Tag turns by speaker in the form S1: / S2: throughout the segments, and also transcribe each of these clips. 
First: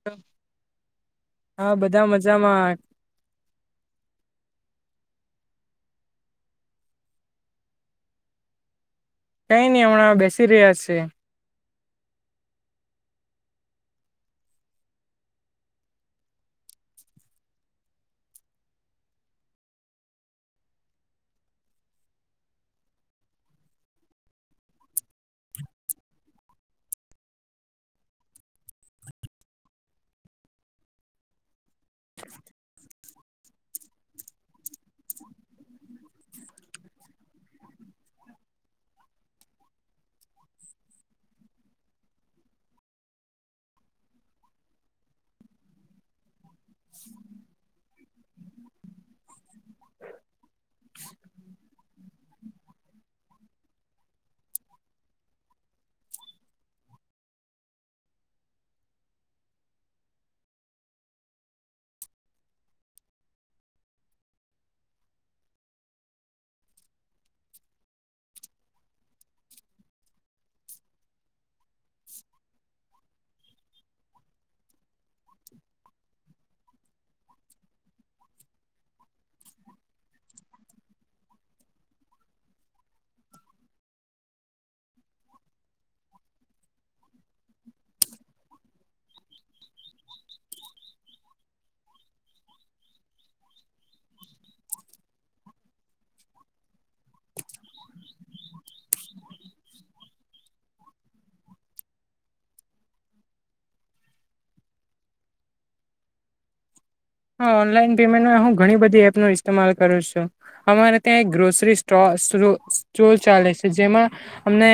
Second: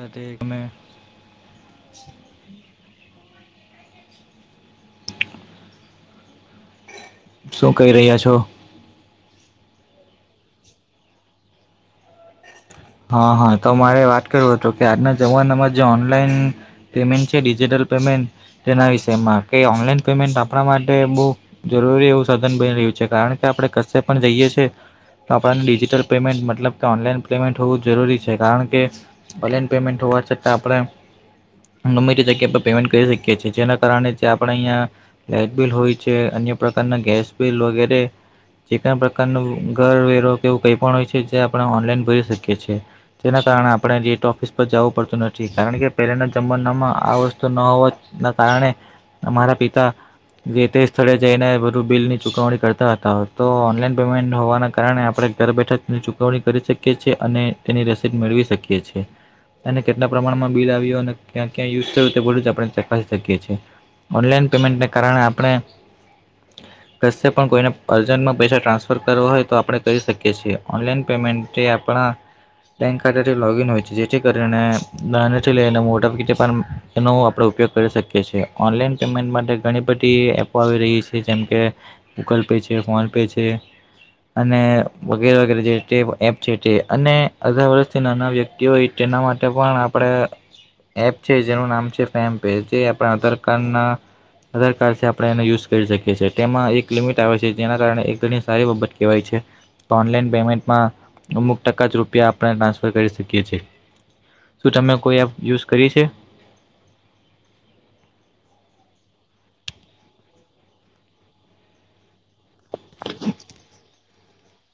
S1: સાથે તમે
S2: હા બધા મજામાં
S1: શું કહી રહ્યા છો
S2: કઈ નહ હમણાં બેસી રહ્યા છે
S1: હા હા તો મારે વાત કરું હતું કે આજના જમાનામાં જે ઓનલાઈન પેમેન્ટ છે ડિજિટલ પેમેન્ટ તેના વિષયમાં કે ઓનલાઈન પેમેન્ટ આપણા માટે બહ જરૂરી એવું સાધન બની રહ્યું છે કારણ કે આપણે કશે પણ જઈએ છીએ તો આપણને ડિજિટલ પેમેન્ટ મતલબ કે ઓનલાઈન પેમેન્ટ હોવું જરૂરી છે કારણ કે ઓનલાન પેમેન્ટ હોવા છતાં આપણે ગમી આપણે પેમેન્ટ કરી શકીએ છી જેના કારણે આપણે અહં લટ બિલ હોય છે અન્ય પ્રકારના ગેસ બલ વગેરે જે ક પ્રકાર ન ઘર વેરો કે એવું કઈ પણ હોય છે જે આપણે ઓનલાઈન ભરી શકીએ શ છે તેના કારણે આપણે રેટ ઓફિસ પર જવું પડતું નથી કારણ કે પહેલાના જમાનામાં આ વસ્તુ ન હોવા ના કારણે અમારા પિતા જે તે સ્થળે જઈને બધું બિલ ની ચુકવણી કરતા હતા તો ઓનલાઈન પેમેન્ટ હોવાના કારણે આપણે ઘર બેઠકની ચુકવણી કરી શકીએ છેીએ અને તેની રસીદ મેળવી શકીએ છીએ અનેને કેટલા પ્રમાણમાં બિલ આવ્યો અને ક્યાં ક્યાં યુઝ કર તે બું જ આપણે ચકા શકીએ છીએ ઓનલાઈન પેમેન્ટને કારણે આપણે કશે પણ કોઈને અર્જન્ટમાં પૈસા ટ્રાન્સફર કરવો હોય તો આપણે કરી શકીએ છીએ ઓનલાઈન પેમેન્ટ આપ આપણા બેંક ખાતાથીગન હોય છે જેથી કરીને લઈને મોટા પ પણ આપ ઉપયોગ કરી શકેી ઓનલાઈન પેમેન્ટ માટે ઘણી બધી એપો આવી રહી છે જેમકે ગૂગલ પે અને વગેરે વગે જે છે અને અધા વર્ષથી નાના વ્યક્તિ હોય જેના માટે પણ આપણે એપ છે જેનું નામ છે ફેે જે આપણા આધાર કારડ ના આધાર કાર્ડ આપણે એને યુઝ કરી શકીએ છીએ તેમાં એક લિમિટ આવે છે જેના કારણે ઘણી સારી બાબત કહેવાય છે ઓનલાઈન પેમેન્ટમાં અમુક ટકા જ રૂપિયા આપણે ટ્રાન્સફર કરી શકીએ છીએ શું તમે કોઈ એપ યુઝ કરી છે
S2: હા ઓનલાઈન પેમેન્ટમાં હું ઘણી બધી એપ ન ઇતેમાલ કરું છું અમારે ત્યાં એક ગ્રોસરી સ્ટોર સ્ટોલ ચાલે છે જેમાં અમને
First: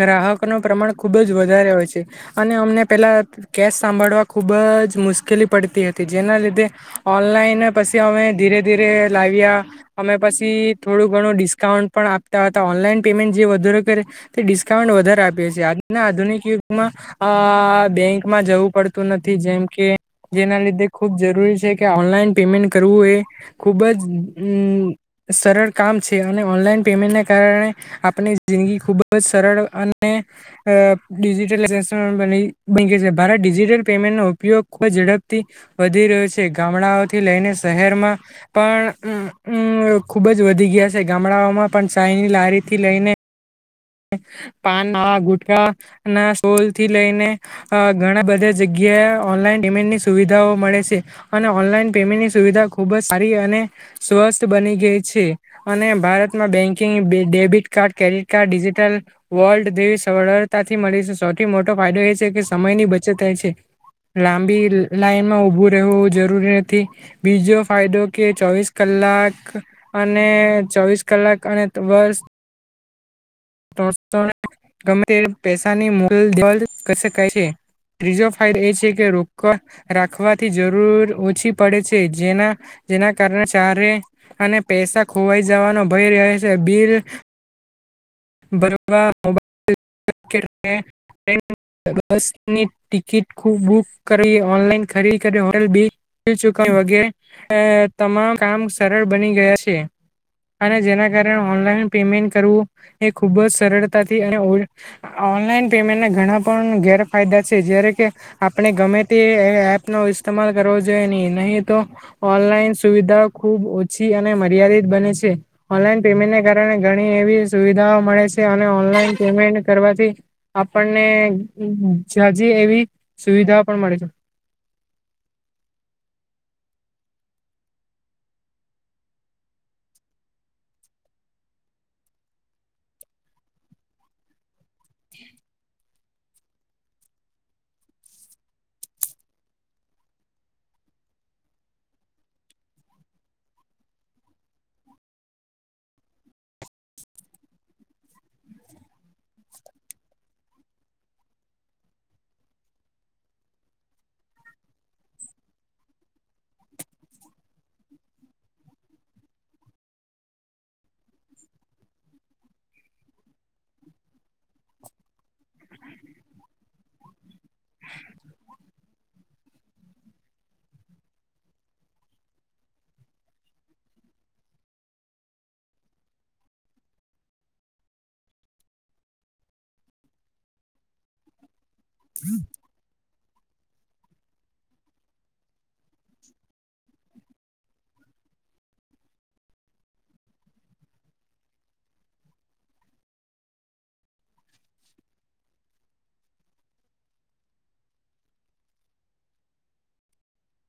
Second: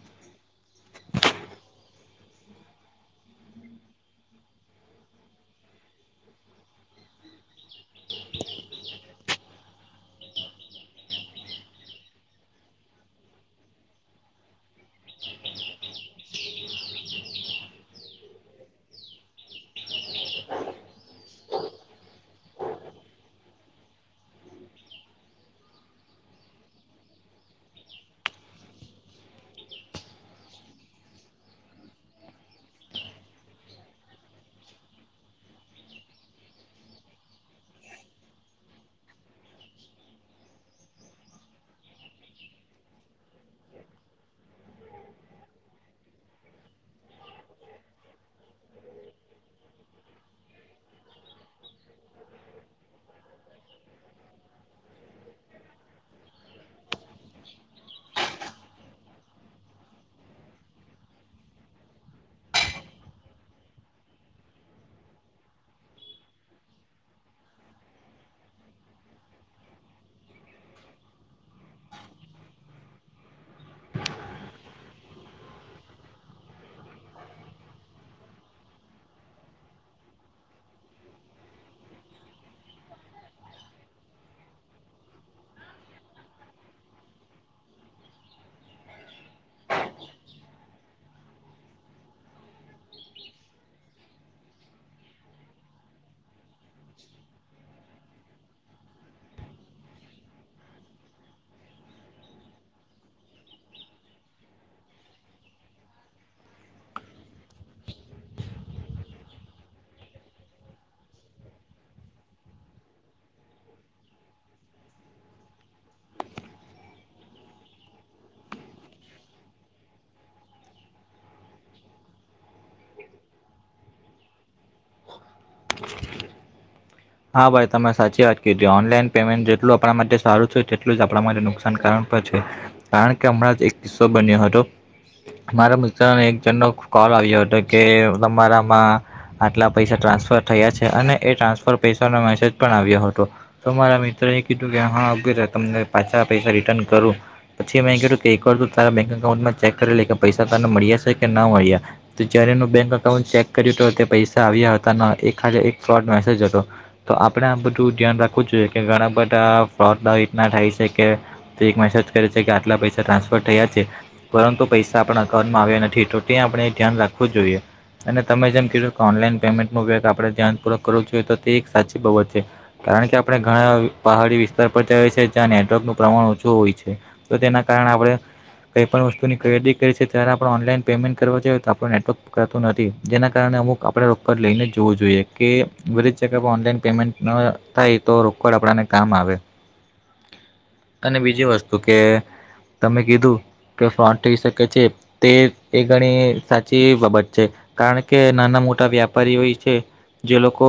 S2: ગ્રાહક ન પ્રમાણ ખુબ જ વધારે હોય છે અને અમને પેલા કેસ સાંભળવા ખુબ જ મુશ્કેલી પડતી હતી જેના લીધે ઓનલાઈન પછી અમે ધીરે ધીરે લાવ્યા અમે પછી થોડું ઘણું ડિસ્કાઉન્ટ પણ આપતા હતા ઓનલાઈન પેમેન્ટ જે વધારે કરે તે ડિસ્કાઉન્ટ વધારે આપીએીએ આજના આધુનિક યુગમાં અ બેંકમાં જવું પડતું નથી નથી જેમ કે જેના લીધે ખૂબ જરૂરી છે કે ઓનલાઈન પેમેન્ટ કરવું એ ખૂબ જ સરળ કામ છે અને ઓનલાઈન પેમેન્ટને કારણે આપની જિંદગી ખુબ જ સરળ અને ડિજિટની ભારત ડિજિટલ પેમેન્ટનો ઉપયોગ ખૂબ ઝડપ પરથી વધી રહ્યો છે ગામડાઓથી લઈને શહેરમાં પણમ ખુબ જ વધી ગયા હશે ગામડાઓમાં પણ સાઈની લારીથી લઈને પાન ગુટખ ના સોલ થી લઈને ઘણા બધા જગ્યા ઓનલાઈન પેમેન્ટની સુવિધાઓ મળે છે અને ઓનલાઈન પેમેન્ટની સુવિધા ખુબ જ સારી અને સ્વસ્થ બની ગઈ છે અને ભારતમાં banking debit card credit card digit [inaudible] સરળતાથી મળી છે સૌથી મોટો ફાયદો એ છે કે સમયની બચત થ છે લાંબી લાઈનમાં ઉભું રહેવું જરૂરી નથી બીજો ફાયદો કે ચોવીસ કલાક કલાક અને ચોવીસ કલાક અને બસ [inaudible] ગમે તે પૈસાની મુલ દલ કરી શકાય છે ત્રીજો ફાયદો એ છે કે રોક રાખવાથી જરૂર ઓછી પડે છે જેના જેના કારણે ચારે અને પૈસા ખોવાઈ જવાનો ભય રહે છે બિલ [inaudible] ટ બસ ની ટિકિટ બુક કરી ઓનલાઈન ખરીદી કરી હોટેલ બી ચુકણી વગેરે તમામ કામ સરળ બની ગયા છે અને જેના કારણે ઓનલાઈન પેમેન્ટ કરવું એ ખુબ જ સરળતાથી અને ઓનલાઈન પેમેન્ટને ઘણા પણ ગેરફાયદા છે આપણે ગમે તે એપ નો ઇસ્માલ કરવો જોઈએ નહી નહી તો ઓનલાઈન સુવિધાઓ ખૂબ ઓછી અને મર્યાદિત બને છે ઓનલાઈન પેમેન્ટને કારણે ઘણી એવી સુવિધા મળે છે અને ઓનલાઈન પેમેન્ટ કરવાથી આપણને એવી સુવિધા પણ મળે છે
S1: [unintelligible] હા ભાઈ તમે સાચી વાત કધી ઓનલાઈન પેમેન્ટ જેટલું આપણા માટે સારું છે તેટલું જ આપણા માટે નુકસાનકારણ કારણ કે હમણાં જ એક કિસ્સો બન્યો હતો મારા મિત્રને એક જણનો કોલ આવ્યો હતો કે તમારામાં આટલા પૈસા ટ્રાન્સફર થયા છે અને એ ટ્રાન્સફર પૈસાનો મેસેજ પણ આવ્યો હતો તો મારા મિત્ર કીધું કે હા તમને પાછા પૈસા રિટર્ન કરું પછી મેં કીધું કે એક વરત તારા બેંક એકઉન્ટ ચેક કરે કે પૈસા તને મળ્યા છે કે ના મળ્યા જયારે બેંક અકાઉન્ટ ચેક કર્યું તો તે પૈસા આવ્યા હતા એ ખા ફ્રોડ મેસેજ હતો તો આપણે આ બધું ધ્યાન રાખવું જ જોઈએ કે ઘણા બધા ફો થાય છે કે એક મેસેજ કરે છે કે આટલા પૈસા ટ્રાન્સફર થયા છે પરંતુ પૈસા આપણા અકાઉન્ટમાં આવ્યા નથી તો ત્યાં આપણે એ ધ્યાન રાખવું જ જોઈએ અને તમે જેમ કીધું ઓનલાઈન પેમેન્ટનો વેગ આપણે ધ્યાનપૂર્ક કરવું જોઈએ તો તે એક સાચી બાબત છે કારણ કે આપણે ઘણા પહાડી વિસ્તાર પર જાય છે જ્યાં નેટવર્કનું પ્રમાણ ઓછું હોય છે તો તેના કારણે આપણે કઈ પણ વસ્તુ ની ખરીદી કરી છે ત્યારે ઓનલાઈન પેમેન્ટ કરવા જો આપ નેટવર્ક કરતું નથી જેના કારણે અમુક આપણે રોકડ લઈને જોવું જોઈએ કે બધ જગ ઓનલાઈન પેમેન્ટ થાય તો રોકડ આપ આવે અને બીજી વસ્તુ કે તમે કીધું કે ફ થઈ શકે છે તે એ ઘણી સાચી બાબત છે કારણ કે નાના મોટા મોટા વ્યાપારીઓય છે જે લોકો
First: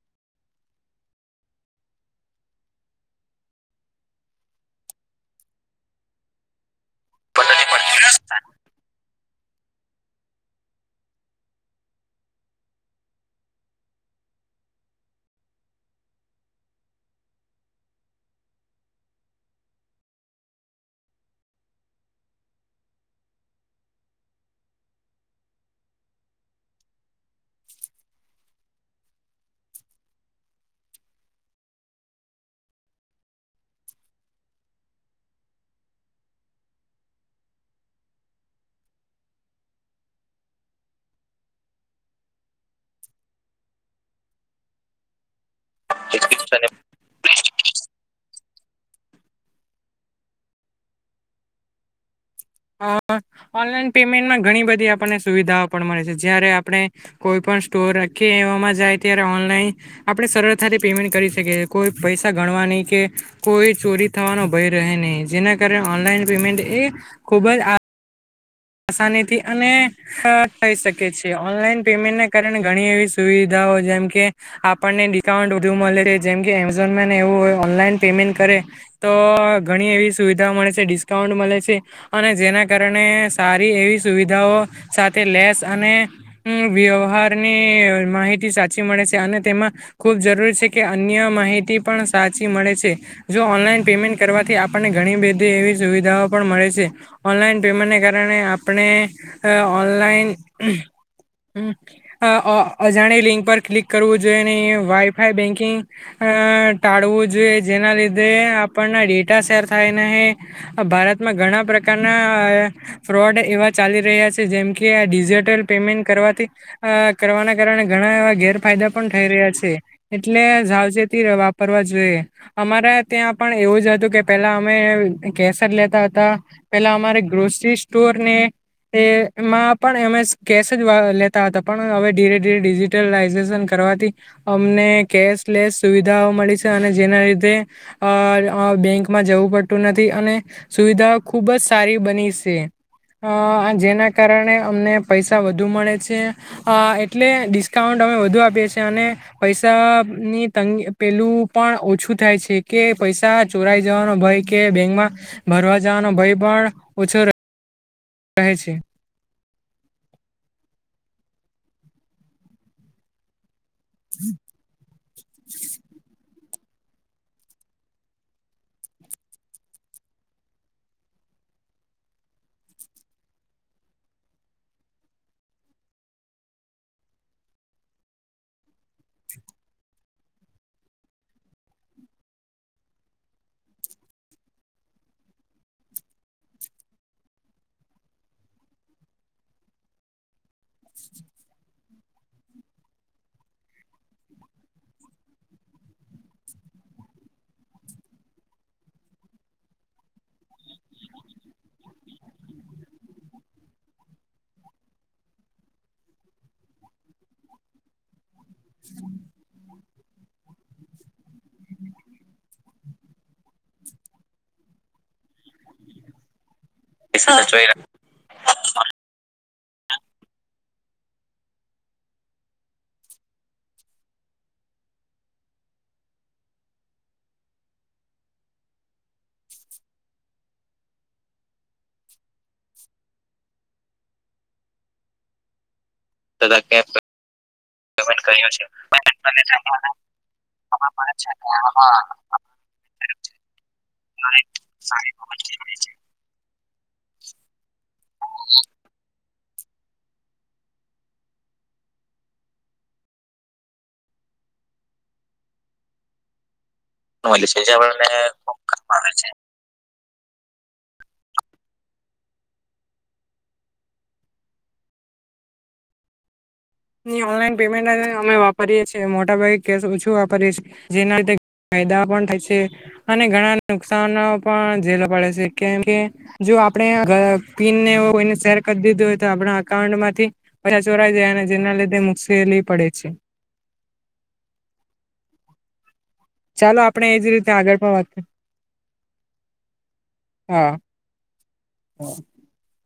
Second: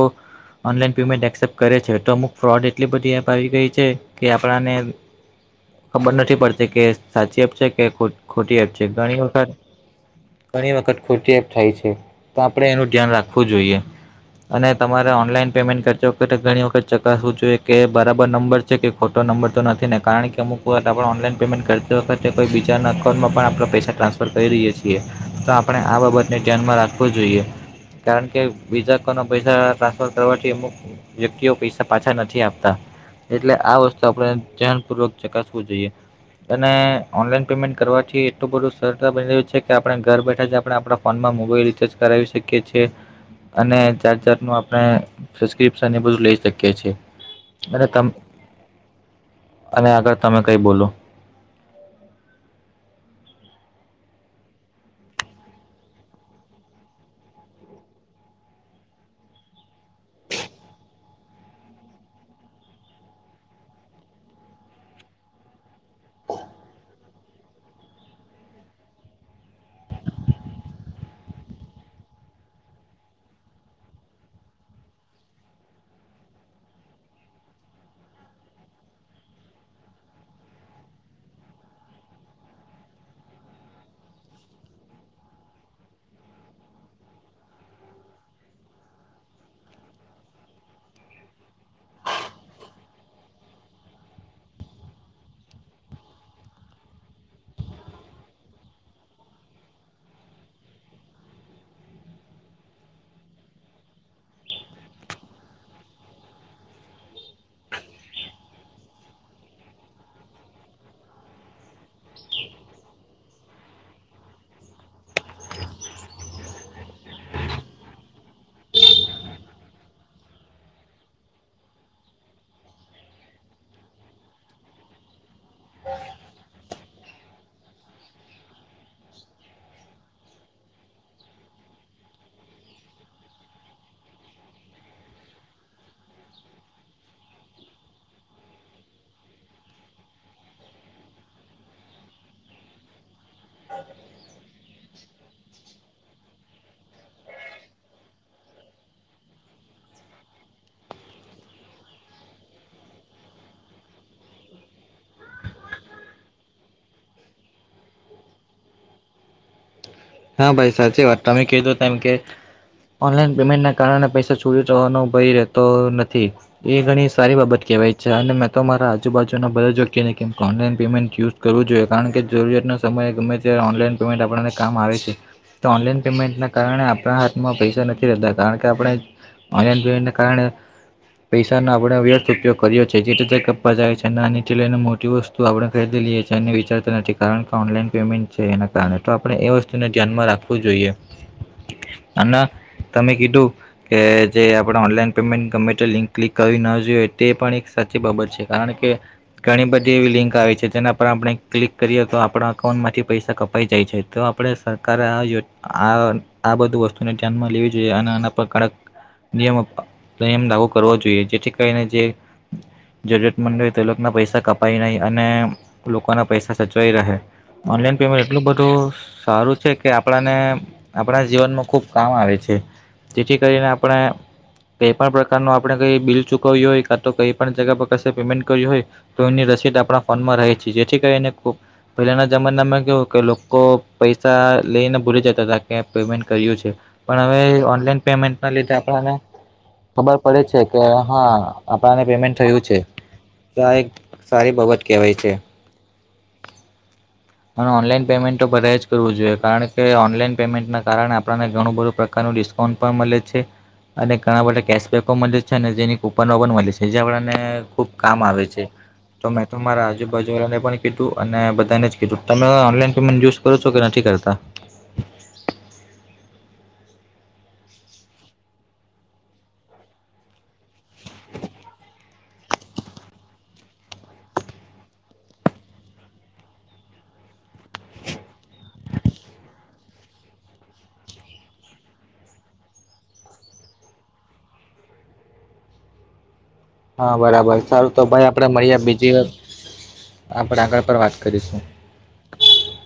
S1: ઓનલાન પેમેન્ટ એસેપ્ટ કરે છે તો અમુક ફ્રોડ એટલી બધી એપ આવી ગઈ છે કે આપણાને ખબર નથી પડતી કે સાચી એપ છે કે ખોટી એપ છે ઘણી વખત ઘણી વખત ખોટી એપ થાય છે તો આપણે એનું ધ્યાન રાખવું જોઈએ અને તમારે ઓનલાઈન પેમેન્ટ કરજ વખતે ઘણી વખત ચકાસવું જોઈએ કે બરાબર નંબર છે કે ખોટો નંબર તો નથી ને કારણ અમુક વાત આપણે ઓનલાઈન પેમેન્ટ કરતી વખતે કોઈ બીજાના અકાઉન્ટમાં પણ આપણે પસા ટ્રાન્સફર કહી ર છીએ તો આપણે આ બાબતને ધ્યાનમાં રાખવો જોઈએ કારણ કે બીજા કોઇ પૈસા ટ્રાન્સફર કરવાથી અમુક વ્યક્તિઓ પૈસા પાછા નથી આપતા એટલે આ વસ્તુ આપણે ધ્યાનપૂર્વક ચકાસવું જોઈએ અને ઓનલાઈન પેમેન્ટ કરવાથી એટલું બધું સરળતા બની રહ્યું છે કે આપણે ઘર બેઠા જ આપણે આપણા ફોનમાં. ર્ીકી અનેારર આપ. ન એ બધું લઈ શકીએ છીએ. અને આગળ તમે કઈ બોલો.
S2: ઓનલાઈન પેમેન્ટમાં ઘણી બધી આપણને સુવિધાઓ પણ મળે છે જયારે આપણે કોઈ પણ. સ્ટોરખી એવામાં જાય ત્યારે ઓનલાઈન આપણે સરળતાથી પેમેન્ટ કરી શકીએ કોઈ પૈસા ગ. કે કોઈ ચોરી થવાનો ભય રહે નહી જેના કારણે ઓનલાઈન પેમેન્ટ એ. ખૂબ જ આ. આસાનીથી અને થઈ શકે છે ઓનલાઈન પેમેન્ટને કારણે ઘણી એવી સુવિધા. જેમકે આપણને ડિસ્કાઉન્ટ વધુ મળે જેમકેમેઝોન એવું હોય ઓનલાઈન પેમેન્ટ કરે. તો ઘણી એવી સુવિધા મળે છે ડિસ્કાઉન્ટ મળે છે અને જેના કારણે. સારી એવી સુવિધાઓ સાથે લેસ અને વ્યવહારની માહિતી. સાચી મળે છે અને તેમાં ખૂબ જરૂરી છે કે અન્ય માહિતી પણ સાચી મળે છે. ઓનલાન પેમેન્ટ કરવાથી આપણને ઘણી બધી એવી સુવિધાઓ પણ મળે છે ઓનલાઈન પેમેન્ટને કારણે. ણે આપણે ઓનલાઈન. હ અજાણે લિંક પર ક્લિક કરવું જોઈએ ને વાઈફાઈ બેંકિંગ. અ ટાળવું જોઈએ જેના લીધે આપણના ડેટા શેર થાય ને ભારતમાં. ઘણા પ્રકારના. ફ્રોડ એવા ચાલી રહ્યા છે જેમ કે આ ડિજિટલ પેમેન્ટ કરવાથી કરવાના કારણે ઘણા. વા ગેરફાયદા પણ થઈ રહ્યા છે એટલે સાવચેતી વાપરવા જોઈએ અમારા. ત્યાં પણ એવું જ હતું કે પેલા અમે કેસર લેતા હતા પેલા અમારે ગ્રોસરી. ટોરને. એમાં પણ એમે કેશ જ લેતા હતા પણ હવે ધીરે ધીરે ડિજિટલાઇઝેશન કર. અમ સુવિધાઓ મળી છે અને જેના લીધે. બેંકમાં જવું પડતું નથી અને સુવિધાઓ ખુબ જ સારી બની છે. અ જેના કારણે અમને પૈસા વધુ મળે છે એટલે ડિસ્કાઉન્ટ. અમે વધુ આપીએ છી અને પૈસા ની તંગી પેલું પણ ઓછું થાય છે કે. પૈસા ચોરાઈ જવાનો ભય કે બેંકમાં ભરવા જવાનો ભય પણ ઓછો. કહે છે.
S1: હા ભાઈ સાચી વાત તમે કીધુંમ કે ઓનલાઈન પેમેન્ટ. કારણે પૈસા છોરી જવાનો ભય રહેતો નથી. એ ઘણી સારી બાબત કહેવાય છે અને મેં તો મારા આજુબાજુના બધા જો્યહી કેમ ઓનલાઈન પેમેન્ટ યુઝ કરું. જોઈએ કારણ કે જરૂરિયાતનો સમયે ગમે ત્યારે ઓનલાઈન પેમેન્ટ આપણને કામ આવે છે. ઓનલાન પેમેન્ટ કારણે આપણા હાથમાં પૈસા નથી રહેતા કારણ કે આપણે. હ ભને કારણે. પૈસાનો આપણે વ્યર્થ ઉપયોગ કર્યો છે જેથી કરીને કપા જાય છે નાની થી લઈને મોટી વસ્તુ આપણે ખરી. [unintelligible] વિચારતા નથી કારણ કે ઓનલાઈન પેમેન્ટ છે એના કારણે તો આપણે એ વસ્તુ ધ્યાન માં રાખવું જોઈએ અન તમે કીધું કે જે આપડણે ઓનલાઈન પેમેન્ટ ગમેતે લિંક ક્લિક કરવી ના જોઈએ તે પણ સારી બાબત છે કારણ કે ઘણી બધી એવી લિંક આવી છે જેના પર આપણે ક્લિક કરીએ તો આપનું એકાઉન્ટ માંથી પૈસા કપાઈ જાય છે તો આપણે સરકારે આયોજના આ આ બધું વસ્તુને ધ્યાનમાં લેવી જોઈએ અને આના કડક નિયમ નિયમ લાગુ કરવો જોઈએ જેથી કરીને જે જરૂરિયાત મંડળ હો તે લોકોના પૈસા કપાય નહી અને લોકોના પૈસા સચવાઈ રહે
S2: પૈસા સચવાઈ
S1: ઓનલાઈન પેમેન્ટ એટલું બધું સારું છે કે આપણાને આપણા જીવનમાં ખૂબ કામ આવે છે જેથી કરીને આપણે કઈ પણ પ્રકારનું આપણે કઈ બિલ ચૂકવ્યું હોય કા તો કઈ પણ જગ પર ક પેમેન્ટ કર્યું હોય તો એની રસીદ આપણા ફોનમાં રહે છે જેથી કરીને પહેલાના જમાનામાં કેવું કે લોકો પૈસા સા લઈ ને ભૂલી જતા તા કે પેમેન્ટ
S2: તથા
S1: કર્યું છે
S2: કેશ
S1: પણ હવે ઓનલાઈન પેમેન્ટ
S2: કર્યું
S1: ના
S2: છે
S1: લીધે આપણને
S2: અને
S1: ખબર પડે છે કે હા આપણાને પેમેન્ટ થયું છે. તો આ એક સારી બાબત કહેવાય છે. અને ઓનલાઈન પેમેન્ટ તો બધાએ જ કરવું જોઈએ કારણ કે ઓનલાઈન પેમેન્ટના કારણે આપણને ઘણું બધું પ્રકારનું ડિસ્કાઉન્ટ પણ મલે છે. અને ઘણા બધા કેશબેકો મલે છે અને જેની કુપન પણ મલે છે. જે આપણાને
S2: મળ્યું છે જે
S1: ખૂબ
S2: આપણને
S1: કામ આવે
S2: ખૂબ
S1: છે
S2: કામ આવે
S1: તો
S2: છે.
S1: મેં તો મારા જુ બાજુવાળાને પણ કીધું અને બધાને જ કીધું તમે ઓનલાઈન પેમેન્ટ યુઝ કરો છો તો કે નથી કરતા.
S2: ની ઓનલાઈન પેમેન્ટ અમે વાપરીએ છીએ મોટાભાગે કેશ ઓછું વાપરીએ છે જેના લીધે ફાયદા પણ થાય છે અને ઘણા નુકસાન પણ જેલવા પડે છે કેમ કે જો તો આપણે પીનને એવુ કોઈને શેર કરી દીધું હોય તો આપણા અકાઉન્ટમાંથી પઈસા ચોરાઈ જાય અને જેના લીધે મુસેલી પડે છે. ચાલો આપણે
S1: હા
S2: એજ રીતે
S1: બરાબર
S2: આગળ
S1: સારું
S2: પણ
S1: તો
S2: વાત કરીએ.
S1: ભાઈ આપણે મળીએ બીજી વાર આપણે
S2: હા.
S1: આગળ પર વાત કરીશું.
S2: [inaudible]